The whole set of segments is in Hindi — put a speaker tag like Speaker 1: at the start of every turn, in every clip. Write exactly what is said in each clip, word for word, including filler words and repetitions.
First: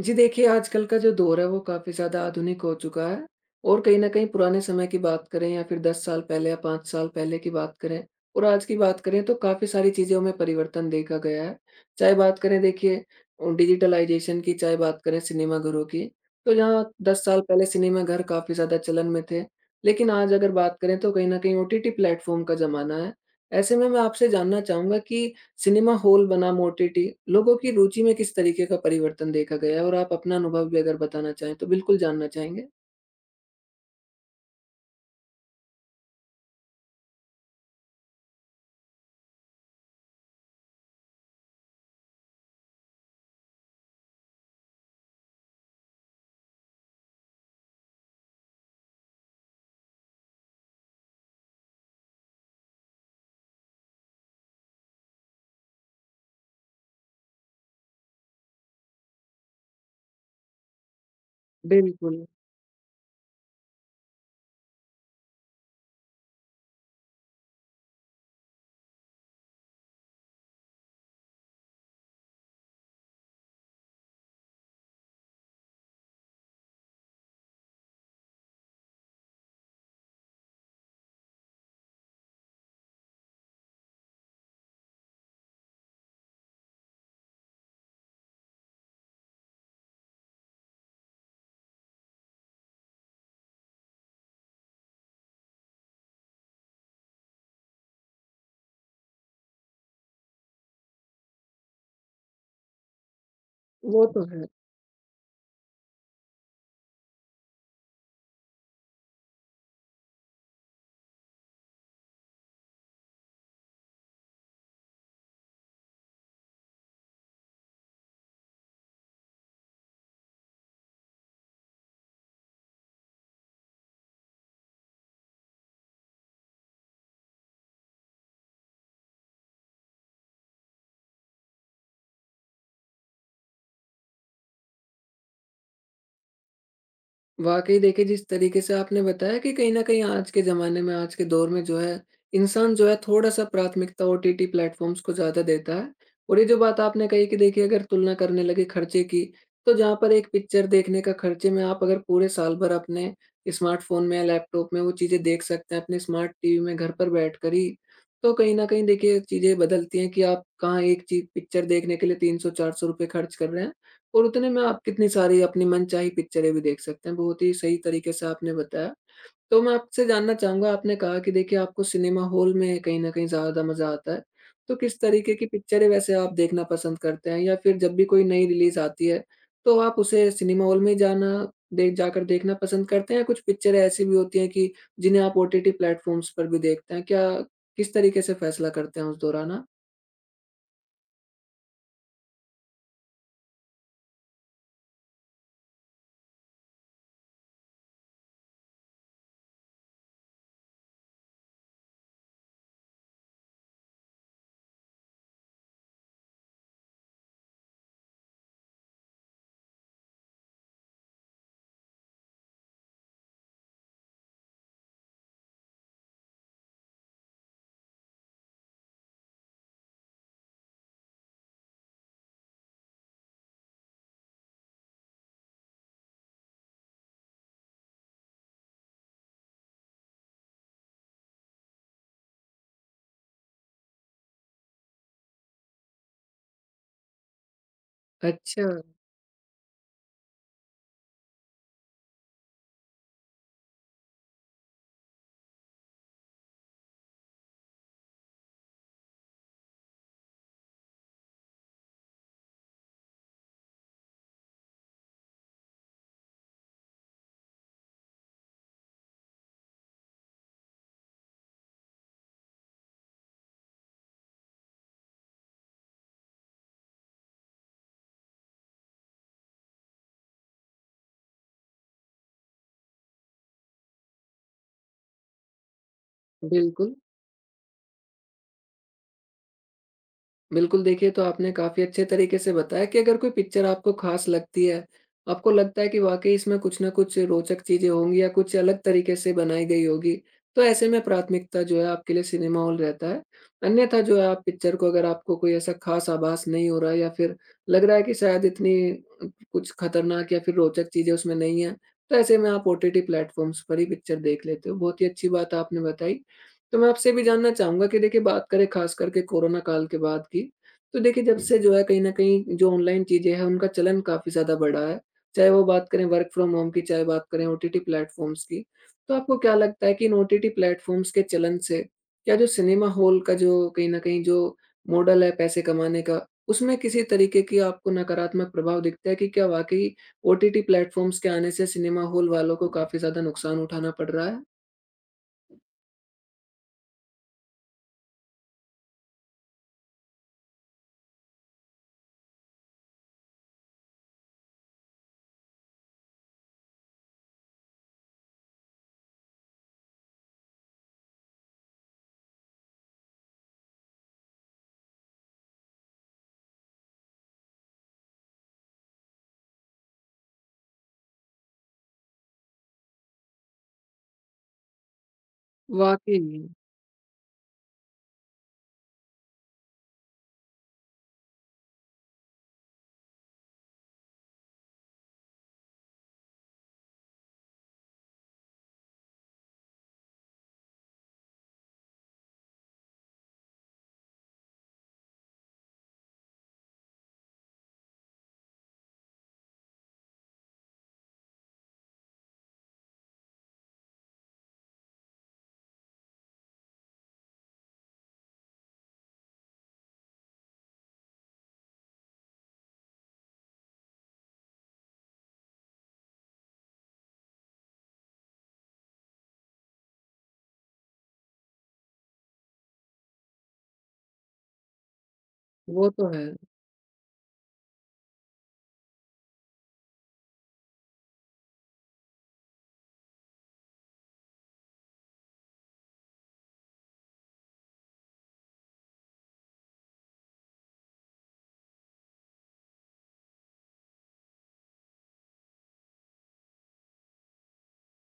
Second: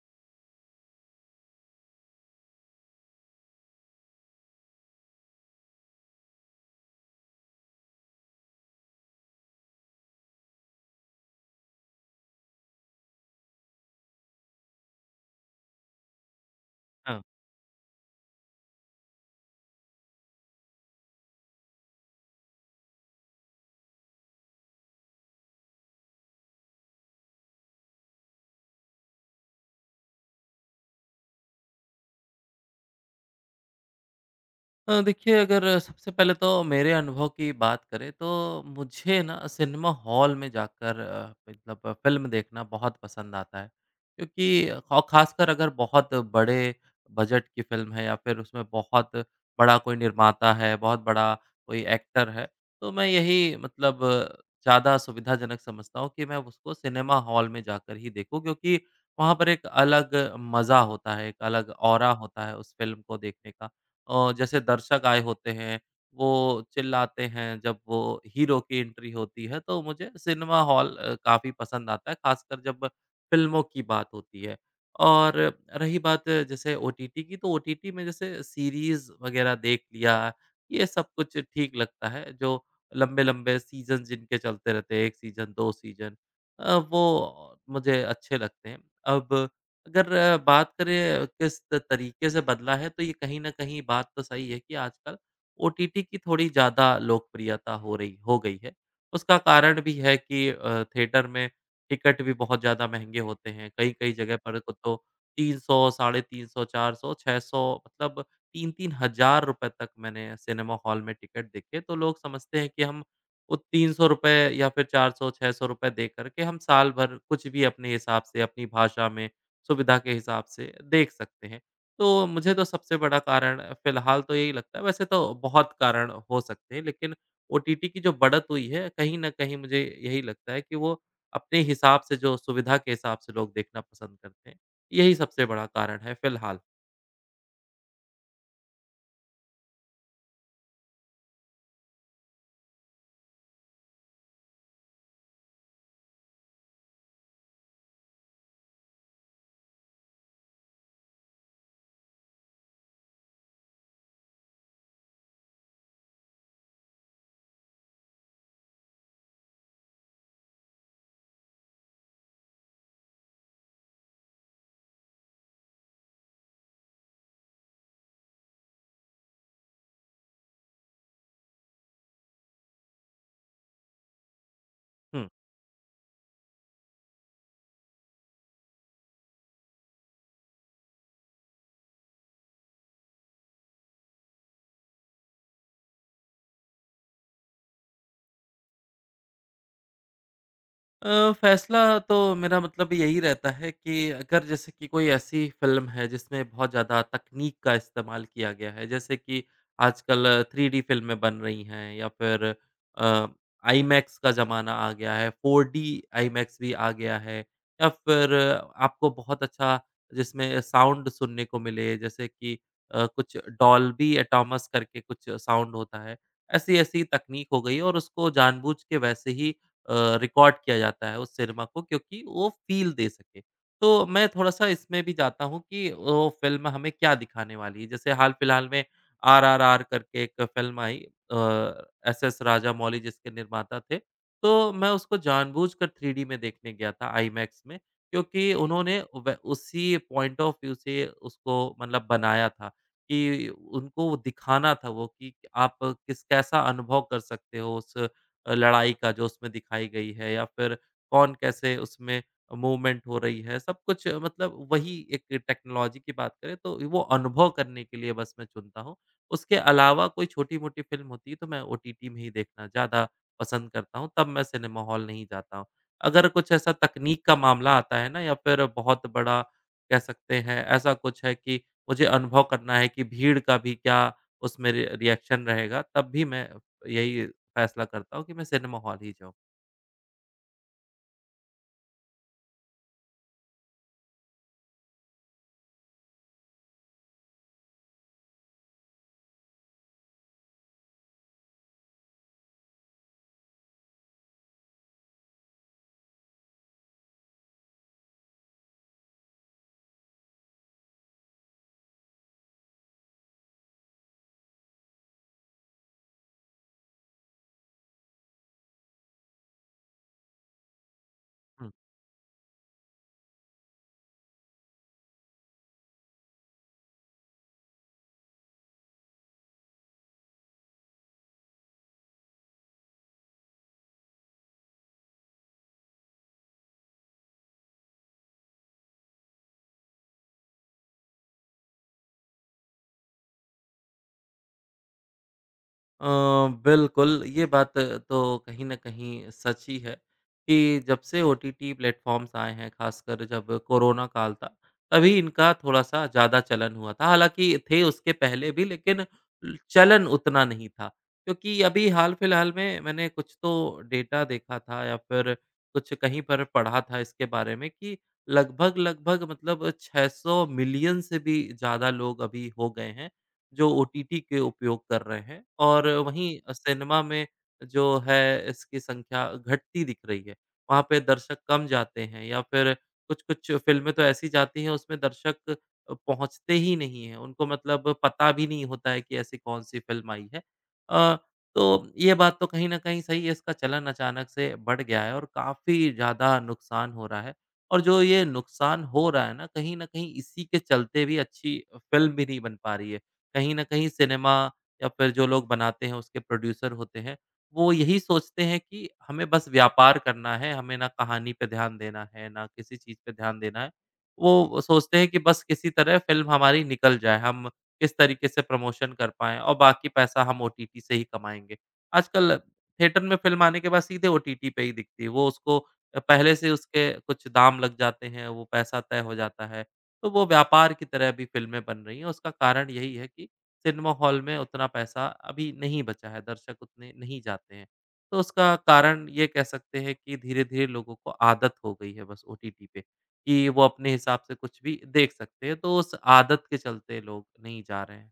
Speaker 1: जी देखिए, आजकल का जो दौर है वो काफ़ी ज़्यादा आधुनिक हो चुका है और कहीं न कहीं पुराने समय की बात करें या फिर दस साल पहले या पाँच साल पहले की बात करें और आज की बात करें तो काफ़ी सारी चीज़ों में परिवर्तन देखा गया है। चाहे बात करें देखिए उम, डिजिटलाइज़ेशन की, चाहे बात करें सिनेमाघरों की, तो जहाँ
Speaker 2: हाँ।
Speaker 1: दस साल पहले सिनेमाघर काफ़ी ज़्यादा चलन में थे, लेकिन आज अगर बात करें तो कहीं न कहीं ओटीटी प्लेटफ़ॉर्म का ज़माना है। ऐसे में मैं आपसे जानना चाहूँगा कि सिनेमा हॉल बनाम ओटीटी, लोगों की रुचि में किस तरीके का परिवर्तन देखा गया है? और आप अपना अनुभव भी अगर बताना चाहें, तो बिल्कुल जानना चाहेंगे।
Speaker 2: अ, देखिए, अगर सबसे पहले तो मेरे अनुभव की बात करें तो मुझे ना सिनेमा हॉल में जाकर अ, मतलब फ़िल्म देखना बहुत पसंद आता है। क्योंकि औ ख़ासकर अगर बहुत बड़े बजट की फ़िल्म है या फिर उसमें बहुत बड़ा कोई निर्माता है, बहुत बड़ा कोई एक्टर है, तो मैं यही मतलब ज़्यादा सुविधाजनक समझता हूँ कि मैं उसको सिनेमा हॉल में जाकर ही देखूँ, क्योंकि वहाँ पर एक अलग मज़ा होता है, एक अलग ऑरा
Speaker 1: बिल्कुल,
Speaker 2: होता है उस फ़िल्म को देखने का। अ, जैसे दर्शक आए होते हैं, वो चिल्लाते हैं जब वो हीरो की एंट्री होती है, तो मुझे सिनेमा हॉल अ, काफ़ी पसंद आता है, ख़ासकर जब फ़िल्मों की बात होती है। और रही बात जैसे ओटीटी की, तो ओटीटी में जैसे सीरीज़ वग़ैरह देख लिया, ये सब कुछ ठीक लगता है। जो लंबे-लंबे सीज़न जिनके चलते रहते हैं, एक सीज़न, दो सीज़न, अ, वो मुझे अच्छे लगते हैं। अब अगर अ, बात करें किस त- तरीके से बदला है, तो ये कहीं न कहीं बात तो सही है कि आजकल ओटीटी की थोड़ी ज़्यादा लोकप्रियता हो रही हो गई है। उसका कारण भी है कि अ, थिएटर में टिकट भी बहुत ज़्यादा महँगे होते हैं।
Speaker 1: वो
Speaker 2: कई-कई
Speaker 1: तो
Speaker 2: जगह
Speaker 1: है।
Speaker 2: पर को तो तीन सौ, साढ़े तीन सौ, चार सौ, छह सौ मतलब तीन तीन हज़ार रुपए तक मैंने सिनेमा हॉल में टिकट देखे। तो लोग समझते हैं कि हम वो ₹तीन सौ रुपए या फिर ₹चार सौ रुपए, ₹छह सौ रुपए दे कर के हम साल भर कुछ भी अपने हिसाब से अपनी भाषा में सुविधा के हिसाब से देख सकते हैं। तो मुझे तो सबसे बड़ा कारण फ़िलहाल तो यही लगता है, वैसे तो बहुत कारण हो सकते हैं, लेकिन ओटीटी की जो बढ़त हुई है, कहीं न कहीं मुझे यही लगता है कि वो अपने हिसाब से, जो सुविधा के हिसाब से लोग देखना पसंद करते हैं, यही सबसे बड़ा कारण है फ़िलहाल।
Speaker 1: वाक़ई देखिए, जिस तरीके से आपने बताया कि कहीं न कहीं आज के ज़माने में, आज के दौर में जो है, इंसान जो है थोड़ा-सा प्राथमिकता ओटीटी प्लेटफ़ॉर्म्स को ज़्यादा देता है। और ये जो बात आपने कही कि देखिए अगर तुलना करने लगे खर्चे की, तो जहाँ पर एक पिक्चर देखने का खर्चे में आप अगर पूरे साल भर अपने स्मार्टफ़ोन में या लैपटॉप में वो चीज़ें देख सकते हैं, अपने स्मार्ट टीवी में घर पर बैठकर ही, तो कहीं न कहीं देखिए चीज़ें बदलती हैं कि आप कहाँ एक चीज़ पिक्चर देखने के लिए ₹तीन सौ चार सौ खर्च कर रहे हैं, और उतने में आप कितनी सारी अपनी मनचाही पिक्चरें भी देख सकते हैं। बहुत ही सही तरीके से आपने बताया। तो मैं आपसे जानना चाहूँगा, आपने कहा कि देखिए आपको सिनेमा हॉल में कहीं न कहीं ज़्यादा मज़ा आता है। तो किस
Speaker 2: हुँ।
Speaker 1: तरीके की पिक्चरें वैसे आप देखना पसंद करते हैं? या फिर जब भी कोई नई रिलीज़ आती है तो आप उसे सिनेमा हॉल में जाना दे जाकर देखना पसंद करते हैं, या कुछ पिक्चरें ऐसी भी होती हैं कि जिन्हें आप ओटीटी प्लेटफ़ॉर्म्स पर भी देखते हैं? क्या किस तरीके से फैसला करते हैं उस दौरान आप?
Speaker 2: अ, फैसला तो मेरा मतलब यही रहता है कि अगर जैसे कि कोई ऐसी फ़िल्म है जिसमें बहुत ज़्यादा तकनीक का इस्तेमाल किया गया है, जैसे कि आजकल थ्री डी फ़िल्में बन रही हैं या फिर अ, आईमैक्स का ज़माना आ गया है, फ़ोर डी आईमैक्स भी आ गया है, या फिर आपको बहुत अच्छा जिसमें साउंड सुनने को मिले, जैसे कि अ, कुछ डॉल्बी एटॉमस करके कुछ साउंड होता है। ऐसी-ऐसी तकनीक हो गई और उसको जानबूझ के वैसे ही अ, रिकॉर्ड किया जाता है उस सिनेमा को, क्योंकि वो फ़ील दे सके। तो मैं थोड़ा-सा इसमें भी जाता हूँ कि वो फ़िल्म हमें क्या दिखाने वाली है। जैसे हाल-फिलहाल में आरआरआर करके एक फ़िल्म आई, अ, एसएस राजामौली जिसके निर्माता थे। तो मैं उसको जानबूझकर थ्री डी में देखने गया था आईमैक्स में, क्योंकि
Speaker 1: अच्छा,
Speaker 2: उन्होंने व उसी पॉइंट ऑफ व्यू से उसको मतलब बनाया था कि उनको वो दिखाना था, वो कि आप किस कैसा अनुभव कर सकते हो उस अ, लड़ाई का जो उसमें दिखाई गई है, या फिर कौन कैसे उसमें मूवमेंट हो रही है, सब कुछ, अ, मतलब वही एक टेक्नोलॉजी की बात करें, तो वो अनुभव करने के लिए बस मैं चुनता हूँ। उसके अलावा कोई छोटी-मोटी फ़िल्म होती है, तो मैं ओटीटी में ही देखना ज़्यादा पसंद करता हूँ, तब मैं सिनेमा हॉल नहीं जाता हूँ। अगर कुछ ऐसा तकनीक का मामला आता है ना, या फिर बहुत बड़ा कह सकते हैं ऐसा कुछ है कि मुझे अनुभव करना है कि भीड़ का भी क्या उसमें रि रिएक्शन रहेगा, तब भी मैं
Speaker 1: बिल्कुल।
Speaker 2: यही फ़ैसला करता हूँ कि मैं सिनेमा हॉल ही जाऊँ।
Speaker 1: बिल्कुल, देखिए तो आपने काफ़ी अच्छे तरीके से बताया कि अगर कोई पिक्चर आपको ख़ास लगती है, आपको लगता है कि वाक़ई इसमें कुछ न कुछ रोचक चीज़ें होंगी या कुछ अलग तरीके से बनाई गई होगी, तो ऐसे में प्राथमिकता जो है आपके लिए सिनेमा हॉल रहता है। अन्यथा जो है आप पिक्चर को, अगर आपको कोई ऐसा ख़ास आभास नहीं हो रहा है या फिर लग रहा है कि शायद इतनी कुछ खतरनाक या फिर रोचक चीज़ें उसमें नहीं है, तो ऐसे में आप ओटीटी प्लेटफ़ॉर्म्स पर ही पिक्चर देख लेते हो। बहुत ही अच्छी बात आपने बताई। तो मैं आपसे ये भी जानना चाहूँगा कि देखिए बात करें ख़ास करके कोरोना काल के बाद की, तो देखिए जब से
Speaker 2: हम्म।
Speaker 1: जो है कहीं न कहीं जो ऑनलाइन चीज़ें हैं उनका चलन काफ़ी ज़्यादा बढ़ा है। चाहे वो बात करें वर्क फ्रॉम होम की, चाहे बात करें ओटीटी प्लेटफ़ॉर्म्स की। तो आपको क्या लगता है कि इन ओटीटी प्लेटफ़ॉर्म्स के चलन से क्या जो सिनेमा हॉल का जो कहीं न कहीं जो मॉडल है पैसे कमाने का, उसमें किसी तरीके की आपको नकारात्मक प्रभाव दिखता है कि क्या वाक़ई ओटीटी प्लेटफ़ॉर्म्स के आने से सिनेमा हॉल वालों को काफ़ी ज़्यादा नुकसान उठाना पड़ रहा है?
Speaker 2: अ, बिल्कुल, ये बात तो कहीं न कहीं सच ही है कि जब से ओटीटी प्लेटफ़ॉर्म्स आए हैं, ख़ासकर जब कोरोना काल था, तभी इनका थोड़ा-सा ज़्यादा चलन हुआ था। हालाँकि थे उसके पहले भी, लेकिन ल चलन उतना नहीं था, क्योंकि अभी हाल-फिलहाल में मैंने कुछ तो डेटा देखा था या फिर कुछ कहीं पर पढ़ा था इसके बारे में कि लगभग-लगभग मतलब छह सौ मिलियन से भी ज़्यादा लोग अभी हो गए हैं, जो ओटीटी के उपयोग कर रहे हैं, और
Speaker 1: वाक़ई
Speaker 2: वहीं
Speaker 1: में,
Speaker 2: अ, सिनेमा में जो है इसकी संख्या घटती दिख रही है। वहाँ पे दर्शक कम जाते हैं या फिर कुछ-कुछ फ़िल्में तो ऐसी जाती हैं उसमें दर्शक अ, पहुँचते ही नहीं हैं, उनको मतलब पता भी नहीं होता है कि ऐसी कौन-सी फ़िल्म आई है। अ, तो ये बात तो कहीं न कहीं सही है, इसका चलन अचानक से बढ़ गया है और काफ़ी ज़्यादा नुकसान हो रहा है। और जो ये नुकसान हो रहा है ना, कहीं न कहीं इसी के चलते भी अच्छी फ़िल्म भी नहीं बन पा रही है। कहीं न कहीं सिनेमा या फिर जो लोग बनाते हैं उसके प्रोड्यूसर होते हैं, वो यही सोचते हैं कि हमें बस व्यापार करना है, हमें ना कहानी पे ध्यान देना है, ना किसी चीज़ पे ध्यान देना है। वो सोचते हैं कि बस किसी तरह फ़िल्म हमारी निकल जाए, हम किस तरीके से प्रमोशन कर पाएँ, और बाकी पैसा हम ओटीटी से ही कमाएँगे। आजकल थिएटर में फ़िल्म आने के बाद सीधे ओटीटी पे ही दिखती है, वो उसको
Speaker 1: वो
Speaker 2: अ,
Speaker 1: तो है।
Speaker 2: पहले से उसके कुछ दाम लग जाते हैं, वो पैसा तय हो जाता है। तो वो व्यापार की तरह अभी फ़िल्में बन रही हैं, उसका कारण यही है कि सिनेमा हॉल में उतना पैसा अभी नहीं बचा है, दर्शक उतने नहीं जाते हैं। तो उसका कारण ये कह सकते हैं कि धीरे-धीरे लोगों को आदत हो गई है बस ओटीटी पे, कि वो अपने हिसाब से कुछ भी देख सकते हैं, तो उस आदत के चलते लोग नहीं जा रहे हैं।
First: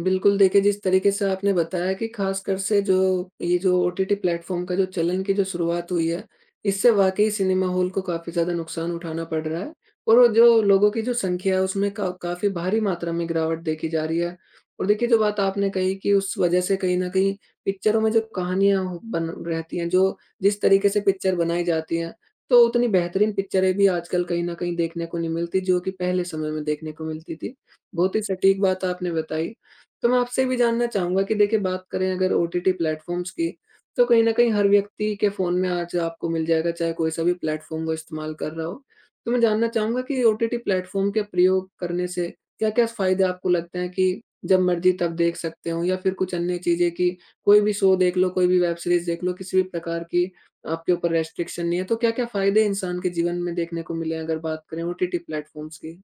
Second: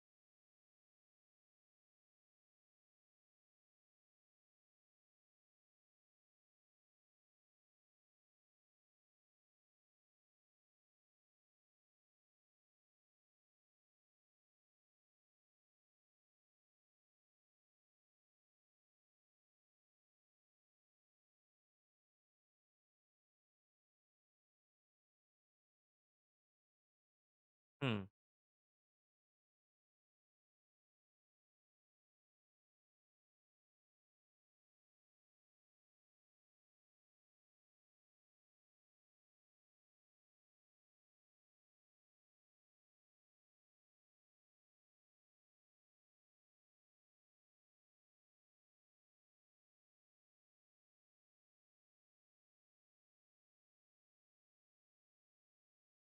Speaker 1: बिल्कुल, देखिए जिस तरीके से आपने बताया कि ख़ासकर से जो ये जो ओटीटी प्लेटफ़ॉर्म का जो चलन की जो शुरुआत हुई है, इससे वाक़ई सिनेमा हॉल को काफ़ी ज़्यादा नुकसान उठाना पड़ रहा है और वो जो लोगों की जो संख्या है उसमें का काफ़ी भारी मात्रा में गिरावट देखी जा रही है। और देखिए जो बात आपने कही कि उस वज़ह से कहीं न कहीं पिक्चरों में जो कहानियाँ हो बन रहती हैं, जो जिस तरीके से पिक्चर बनाई जाती हैं, तो उतनी बेहतरीन पिक्चरें भी आजकल कहीं न कहीं देखने को नहीं मिलती जो कि पहले समय में देखने को मिलती थी।
Speaker 2: हुँ।
Speaker 1: बहुत ही सटीक बात आपने बताई। तो मैं आपसे भी जानना चाहूँगा कि देखिए बात करें अगर ओटीटी प्लेटफ़ॉर्म्स की, तो कहीं न कहीं हर व्यक्ति के फ़ोन में आज आपको मिल जाएगा, चाहे कोई-सा भी प्लेटफ़ॉर्म वो इस्तेमाल कर रहा हो। तो मैं जानना चाहूँगा कि ओटीटी प्लेटफ़ॉर्म के प्रयोग करने से क्या-क्या फ़ायदे आपको लगते हैं कि जब मर्ज़ी तब देख सकते हो, या फिर कुछ अन्य चीज़ें कि कोई भी शो देख लो, कोई भी वेब सीरीज़ देख लो, किसी भी प्रकार की आपके ऊपर रेस्ट्रिक्शन नहीं है। तो क्या-क्या फ़ायदे इंसान के जीवन में देखने को मिले हैं, अगर बात करें ओटीटी प्लेटफ़ॉर्म्स की?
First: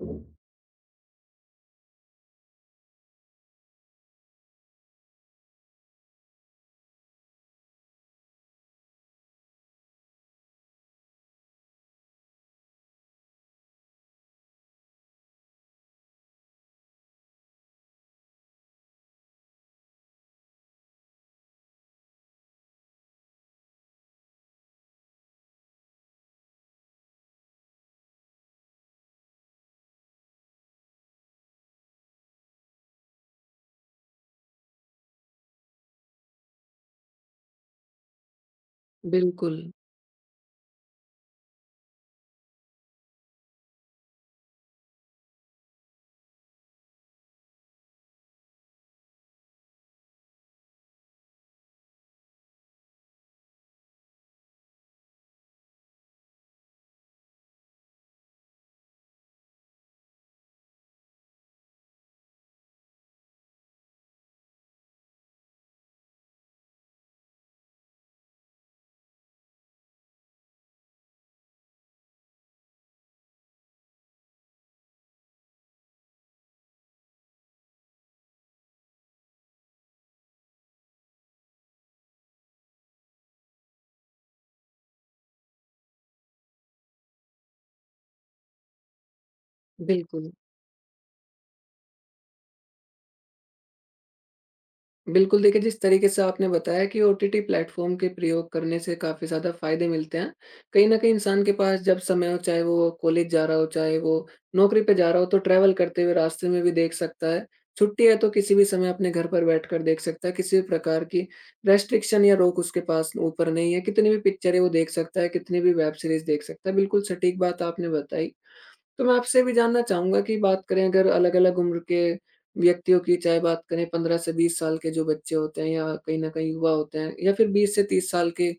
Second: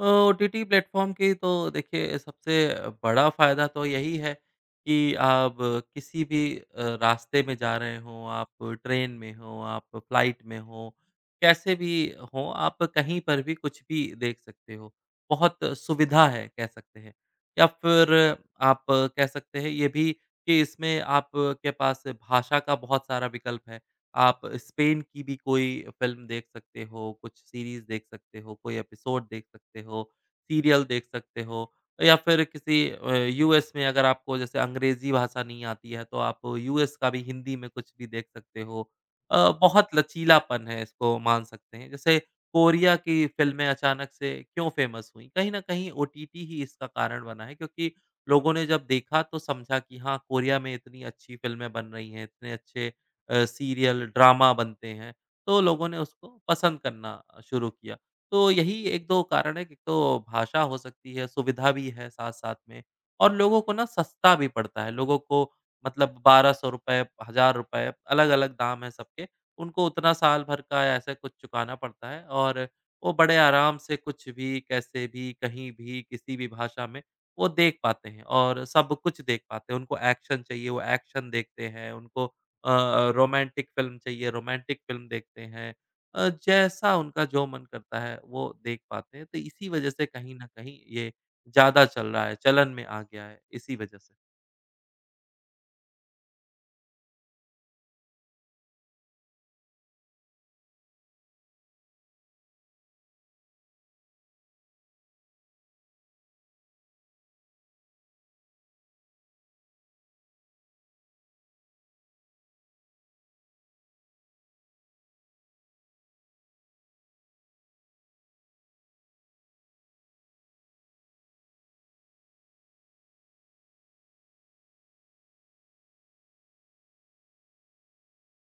Speaker 2: अ, ओटीटी प्लेटफ़ॉर्म की तो देखिए, सबसे बड़ा फ़ायदा तो यही है कि आप किसी भी अ, रास्ते में जा रहे हों, आप ट्रेन में हों, आप फ्लाइट में हों, कैसे भी हों, आप कहीं पर भी कुछ भी देख सकते हो। बहुत सुविधा है कह सकते हैं। या फिर आप कह सकते हैं ये भी कि इसमें आपके पास भाषा का बहुत सारा विकल्प है। आप स्पेन की भी कोई फ़िल्म देख सकते हो, कुछ सीरीज़ देख सकते हो, कोई एपिसोड देख सकते हो, सीरियल देख सकते हो, या फिर किसी अ, यूएस में, अगर आपको जैसे अंग्रेज़ी भाषा नहीं आती है, तो आप यूएस का भी हिंदी में कुछ भी देख सकते हो। अ,
Speaker 1: बिल्कुल,
Speaker 2: बहुत लचीलापन है, इसको मान सकते हैं। जैसे कोरिया की फ़िल्में अचानक से क्यों फ़ेमस हुईं? कहीं न कहीं ओटीटी ही इसका कारण बना है, क्योंकि लोगों ने जब देखा तो समझा कि हाँ, कोरिया में इतनी अच्छी फ़िल्में बन रही हैं, इतने अच्छे अ, सीरियल, ड्रामा बनते हैं, तो लोगों ने उसको पसंद करना शुरू किया। तो यही एक दो कारण है, कि एक तो भाषा हो सकती है, सुविधा भी है साथ-साथ में, और लोगों को ना सस्ता भी पड़ता है। लोगों को मतलब ₹बारह सौ रुपए, ₹हज़ार रुपए अलग-अलग दाम है सबके, उनको उतना साल भर का ऐसा कुछ चुकाना पड़ता है, और वो बड़े आराम से कुछ भी, कैसे भी, कहीं भी, किसी भी भाषा में वो देख पाते हैं और सब कुछ देख पाते हैं। उनको एक्शन चाहिए, वो एक्शन देखते हैं, उनको अ अ, रोमांटिक फ़िल्म चाहिए, रोमांटिक फ़िल्म देखते हैं। अ, जैसा उनका जो मन करता है, वो देख पाते हैं। तो इसी वजह से
Speaker 1: बिल्कुल।
Speaker 2: कहीं न कहीं ये ज़्यादा चल रहा है, चलन में आ गया है, इसी वजह से।
Speaker 1: बिल्कुल, देखिए जिस तरीके से आपने बताया कि ओटीटी प्लेटफ़ॉर्म के प्रयोग करने से काफ़ी ज़्यादा फ़ायदे मिलते हैं। कहीं न कहीं इंसान के पास जब समय हो, चाहे वो कॉलेज जा रहा हो, चाहे वो नौकरी पे जा रहा हो, तो ट्रैवल करते हुए रास्ते में भी देख सकता है। छुट्टी है तो किसी भी समय अपने घर पर बैठकर देख सकता है, किसी भी प्रकार की रेस्ट्रिक्शन या रोक उसके पास ऊपर नहीं है। कितनी भी पिक्चरें वो देख सकता है, कितनी भी वेब सीरीज़ देख सकता है। बिल्कुल सटीक बात आपने बताई। तो मैं आपसे भी जानना चाहूँगा कि बात करें अगर अलग-अलग उम्र के व्यक्तियों की, चाहे बात करें पंद्रह से बीस साल के जो बच्चे होते हैं या कहीं न कहीं युवा होते हैं, या फिर बीस से तीस साल के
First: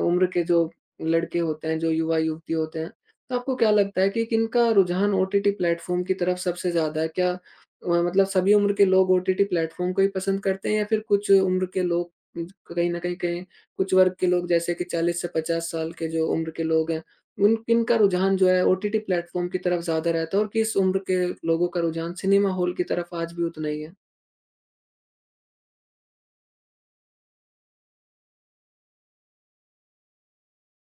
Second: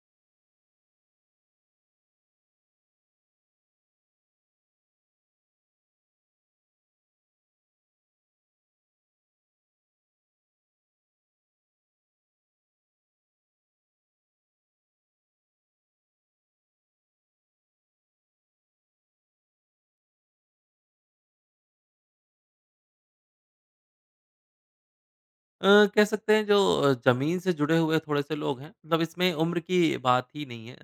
Speaker 1: उम्र के जो लड़के होते हैं, जो युवा-युवती होते हैं, तो आपको क्या लगता है कि किनका रुझान ओटीटी प्लेटफ़ॉर्म की तरफ सबसे ज़्यादा है? क्या अ, मतलब सभी उम्र के लोग ओटीटी प्लेटफ़ॉर्म को ही पसंद करते हैं, या फिर कुछ उम्र के लोग अम, कहीं न कहीं कहें कुछ वर्ग के लोग जैसे कि चालीस से पचास साल के जो उम्र के लोग हैं, उन किनका रुझान जो है ओटीटी प्लेटफ़ॉर्म की तरफ ज़्यादा रहता है, और किस उम्र के लोगों का रुझान सिनेमा हॉल की तरफ आज भी उतना ही है?
Speaker 2: अ, कह सकते हैं जो अ, ज़मीन से जुड़े हुए थोड़े-से लोग हैं, मतलब इसमें उम्र की बात ही नहीं है।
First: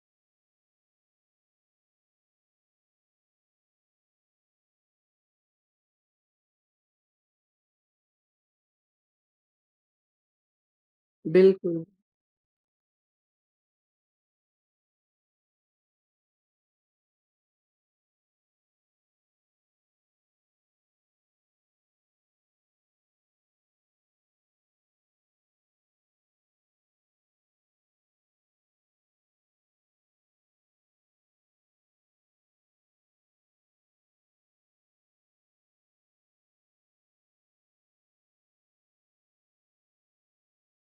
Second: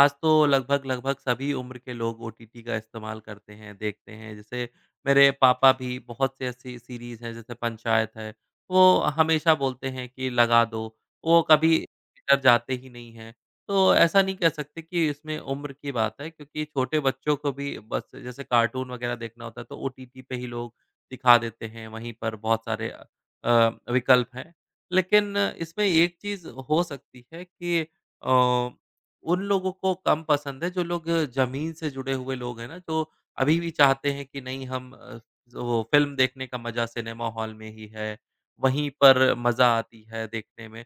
Speaker 2: आज तो लगभग-लगभग सभी उम्र के लोग ओटीटी का इस्तेमाल करते हैं, देखते हैं। जैसे मेरे पापा भी बहुत से ऐसी सीरीज़ हैं, जैसे पंचायत है, वो हमेशा बोलते हैं कि लगा दो, वो कभी
Speaker 1: बिल्कुल,
Speaker 2: थिएटर जाते ही नहीं हैं। तो ऐसा नहीं कह सकते कि इसमें उम्र की बात है, क्योंकि छोटे बच्चों को भी बस जैसे कार्टून वगैरह देखना होता है, तो ओटीटी पे ही लोग दिखा देते हैं। वहीं पर बहुत सारे अ, विकल्प हैं। लेकिन इसमें एक चीज़ हो सकती है कि अ, उन लोगों को कम पसंद है जो लोग ज़मीन से जुड़े हुए लोग हैं ना, जो अभी भी चाहते हैं कि नहीं हम अ, वो फ़िल्म देखने का मज़ा सिनेमा हॉल में ही है, वहीं पर मज़ा आती है देखने में।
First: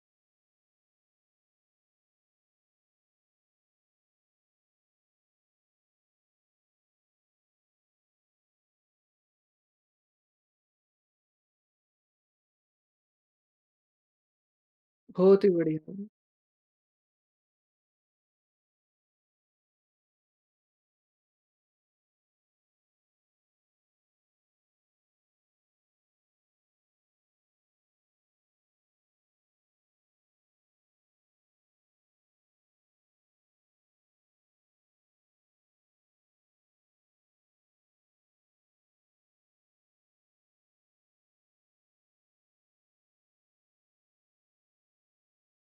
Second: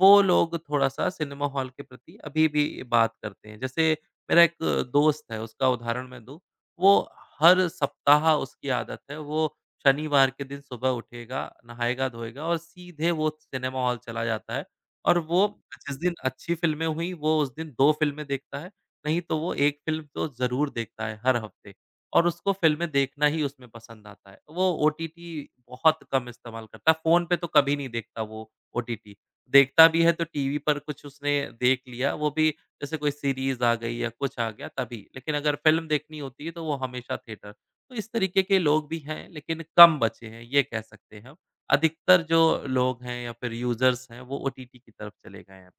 Speaker 2: वो लोग थोड़ा-सा सिनेमा हॉल के प्रति अभी भी बात करते हैं। जैसे मेरा एक दोस्त है, उसका उदाहरण मैं दूँ, वो हर सप्ताह उसकी आदत है वो शनिवार के दिन सुबह उठेगा, नहाएगा-धोएगा और सीधे वो सिनेमा हॉल चला जाता है, और
Speaker 1: बहुत
Speaker 2: वो
Speaker 1: ही बढ़िया।
Speaker 2: जिस दिन अच्छी फ़िल्में हुई, वो उस दिन दो फ़िल्में देखता है, नहीं तो वो एक फ़िल्म तो ज़रूर देखता है हर हफ़्ते, और उसको फ़िल्में देखना ही उसमें पसंद आता है। वो ओटीटी बहुत कम इस्तेमाल करता है, फ़ोन पे तो कभी नहीं देखता वो ओटीटी। देखता भी है तो टीवी पर कुछ उसने देख लिया, वो भी जैसे कोई सीरीज़ आ गई या कुछ आ गया तभी, लेकिन अगर फ़िल्म देखनी होती है तो वो हमेशा थिएटर। तो इस तरीके के लोग भी हैं, लेकिन कम बचे हैं, ये कह सकते हैं हम। अधिकतर जो लोग हैं या फिर यूज़र्स हैं, वो ओटीटी की तरफ चले गए हैं।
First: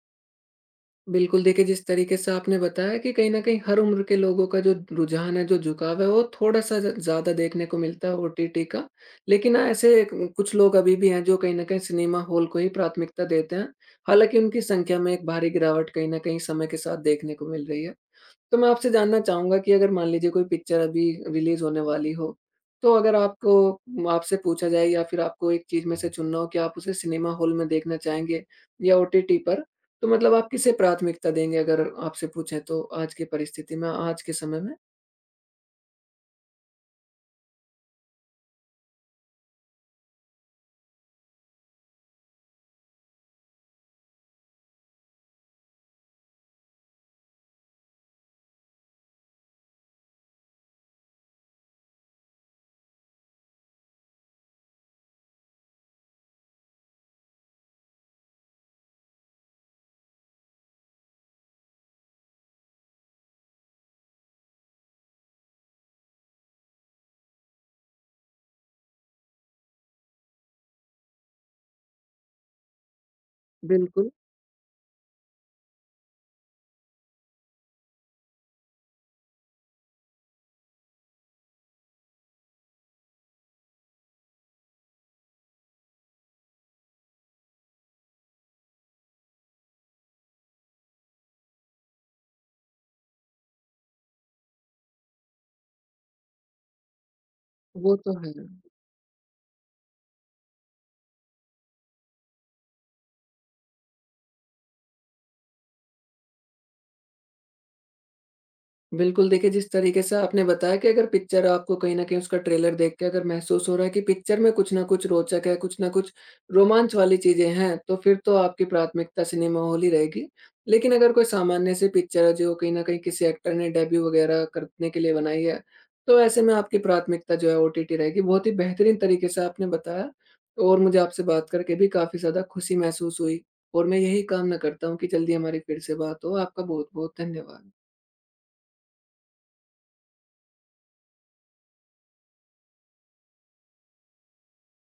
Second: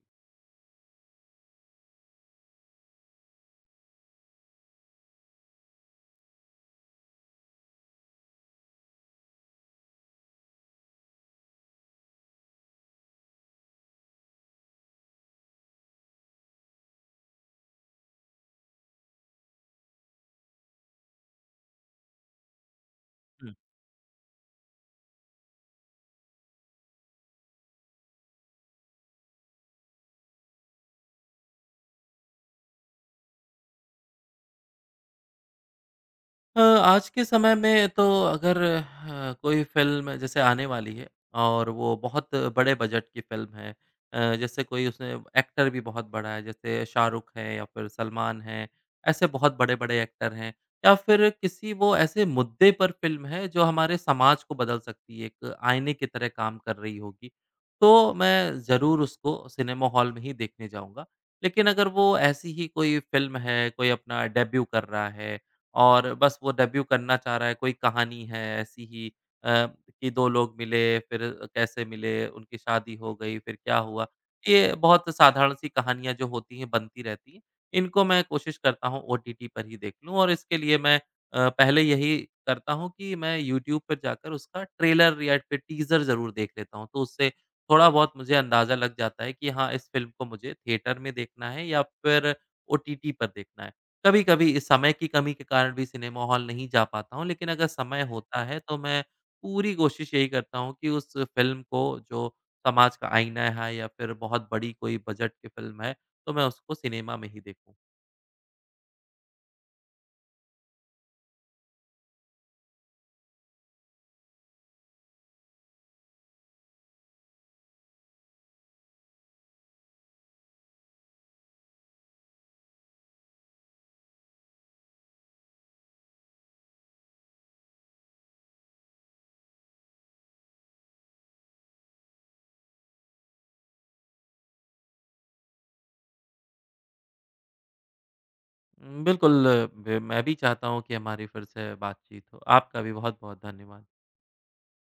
Speaker 1: बिल्कुल, देखिए जिस तरीके से आपने बताया कि कहीं न कहीं हर उम्र के लोगों का जो रुझान है, जो झुकाव है, वो थोड़ा-सा ज ज़्यादा देखने को मिलता है ओटीटी का। लेकिन हाँ, ऐसे क कुछ लोग अभी भी हैं जो कहीं न कहीं सिनेमा हॉल को ही प्राथमिकता देते हैं। हालाँकि उनकी संख्या में एक भारी गिरावट कहीं न कहीं समय के साथ देखने को मिल रही है। तो मैं आपसे जानना चाहूँगा कि अगर मान लीजिए कोई पिक्चर अभी रिलीज़ होने वाली हो, तो अगर आपको आपसे पूछा जाए या फिर आपको एक चीज़ में से चुनना हो कि आप उसे सिनेमा हॉल में देखना चाहेंगे या ओटीटी पर, तो मतलब आप किसे प्राथमिकता देंगे अगर आपसे पूछें तो आज की परिस्थिति में, आज के समय में?
Speaker 2: अ, आज के समय में तो अगर अ, कोई फ़िल्म जैसे आने वाली है, और वो बहुत बड़े बजट की फ़िल्म है, अ, जैसे कोई उसमें एक्टर भी बहुत बड़ा है, जैसे शाहरुख है या फिर सलमान हैं, ऐसे बहुत बड़े-बड़े एक्टर हैं, या फिर किसी वो ऐसे मुद्दे पर फ़िल्म है जो हमारे समाज को बदल सकती है, एक आईने की तरह काम कर रही होगी, तो मैं ज़रूर उसको सिनेमा हॉल में ही देखने जाऊँगा। लेकिन अगर वो ऐसी ही कोई फ़िल्म है, कोई अपना डेब्यू कर रहा है और बस वो डेब्यू करना चाह रहा है, कोई कहानी है ऐसी ही, अ, कि दो लोग मिले, फिर कैसे मिले, उनकी शादी हो गई, फिर क्या हुआ?
Speaker 1: बिल्कुल,
Speaker 2: ये बहुत साधारण सी कहानियाँ जो होती हैं, बनती रहती हैं। इनको मैं कोशिश करता हूँ ओटीटी पर ही देख लूँ, और इसके लिए मैं अ, पहले यही करता हूँ कि मैं यूट्यूब पर जाकर उसका ट्रेलर या फिर टीज़र ज़रूर देख लेता हूँ। तो उससे थोड़ा-बहुत मुझे अंदाज़ा लग जाता है कि हाँ, इस फ़िल्म को मुझे थिएटर में देखना है या फिर ओटीटी पर देखना है। कभी-कभी समय की कमी के कारण भी सिनेमा हॉल नहीं जा पाता हूँ, लेकिन अगर
Speaker 1: वो
Speaker 2: समय
Speaker 1: तो है।
Speaker 2: होता है तो मैं पूरी कोशिश यही करता हूँ कि उस फ़िल्म को, जो समाज का आईना है या फिर बहुत बड़ी कोई बजट की फ़िल्म है, तो मैं उसको सिनेमा में ही देखूँ।
Speaker 1: बिल्कुल, देखिए जिस तरीके से आपने बताया कि अगर पिक्चर आपको कहीं न कहीं उसका ट्रेलर देख के अगर महसूस हो रहा है कि पिक्चर में कुछ न कुछ रोचक है, कुछ न कुछ रोमांच वाली चीज़ें हैं, तो फिर तो आपकी प्राथमिकता सिनेमा हॉल ही रहेगी। लेकिन अगर कोई सामान्य सी पिक्चर है जो कहीं न कहीं किसी एक्टर ने डेब्यू वगैरह करने के लिए बनाई है, तो ऐसे में आपकी प्राथमिकता जो है ओटीटी रहेगी। बहुत ही बेहतरीन तरीके से आपने बताया, और मुझे आपसे बात करके भी काफ़ी ज़्यादा खुशी महसूस हुई और मैं यही कामना करता हूँ कि जल्दी हमारी फिर से बात हो। आपका बहुत-बहुत धन्यवाद।
Speaker 2: उम, बिल्कुल, ब मैं भी चाहता हूँ कि हमारी फिर से बातचीत हो। आपका भी बहुत-बहुत धन्यवाद।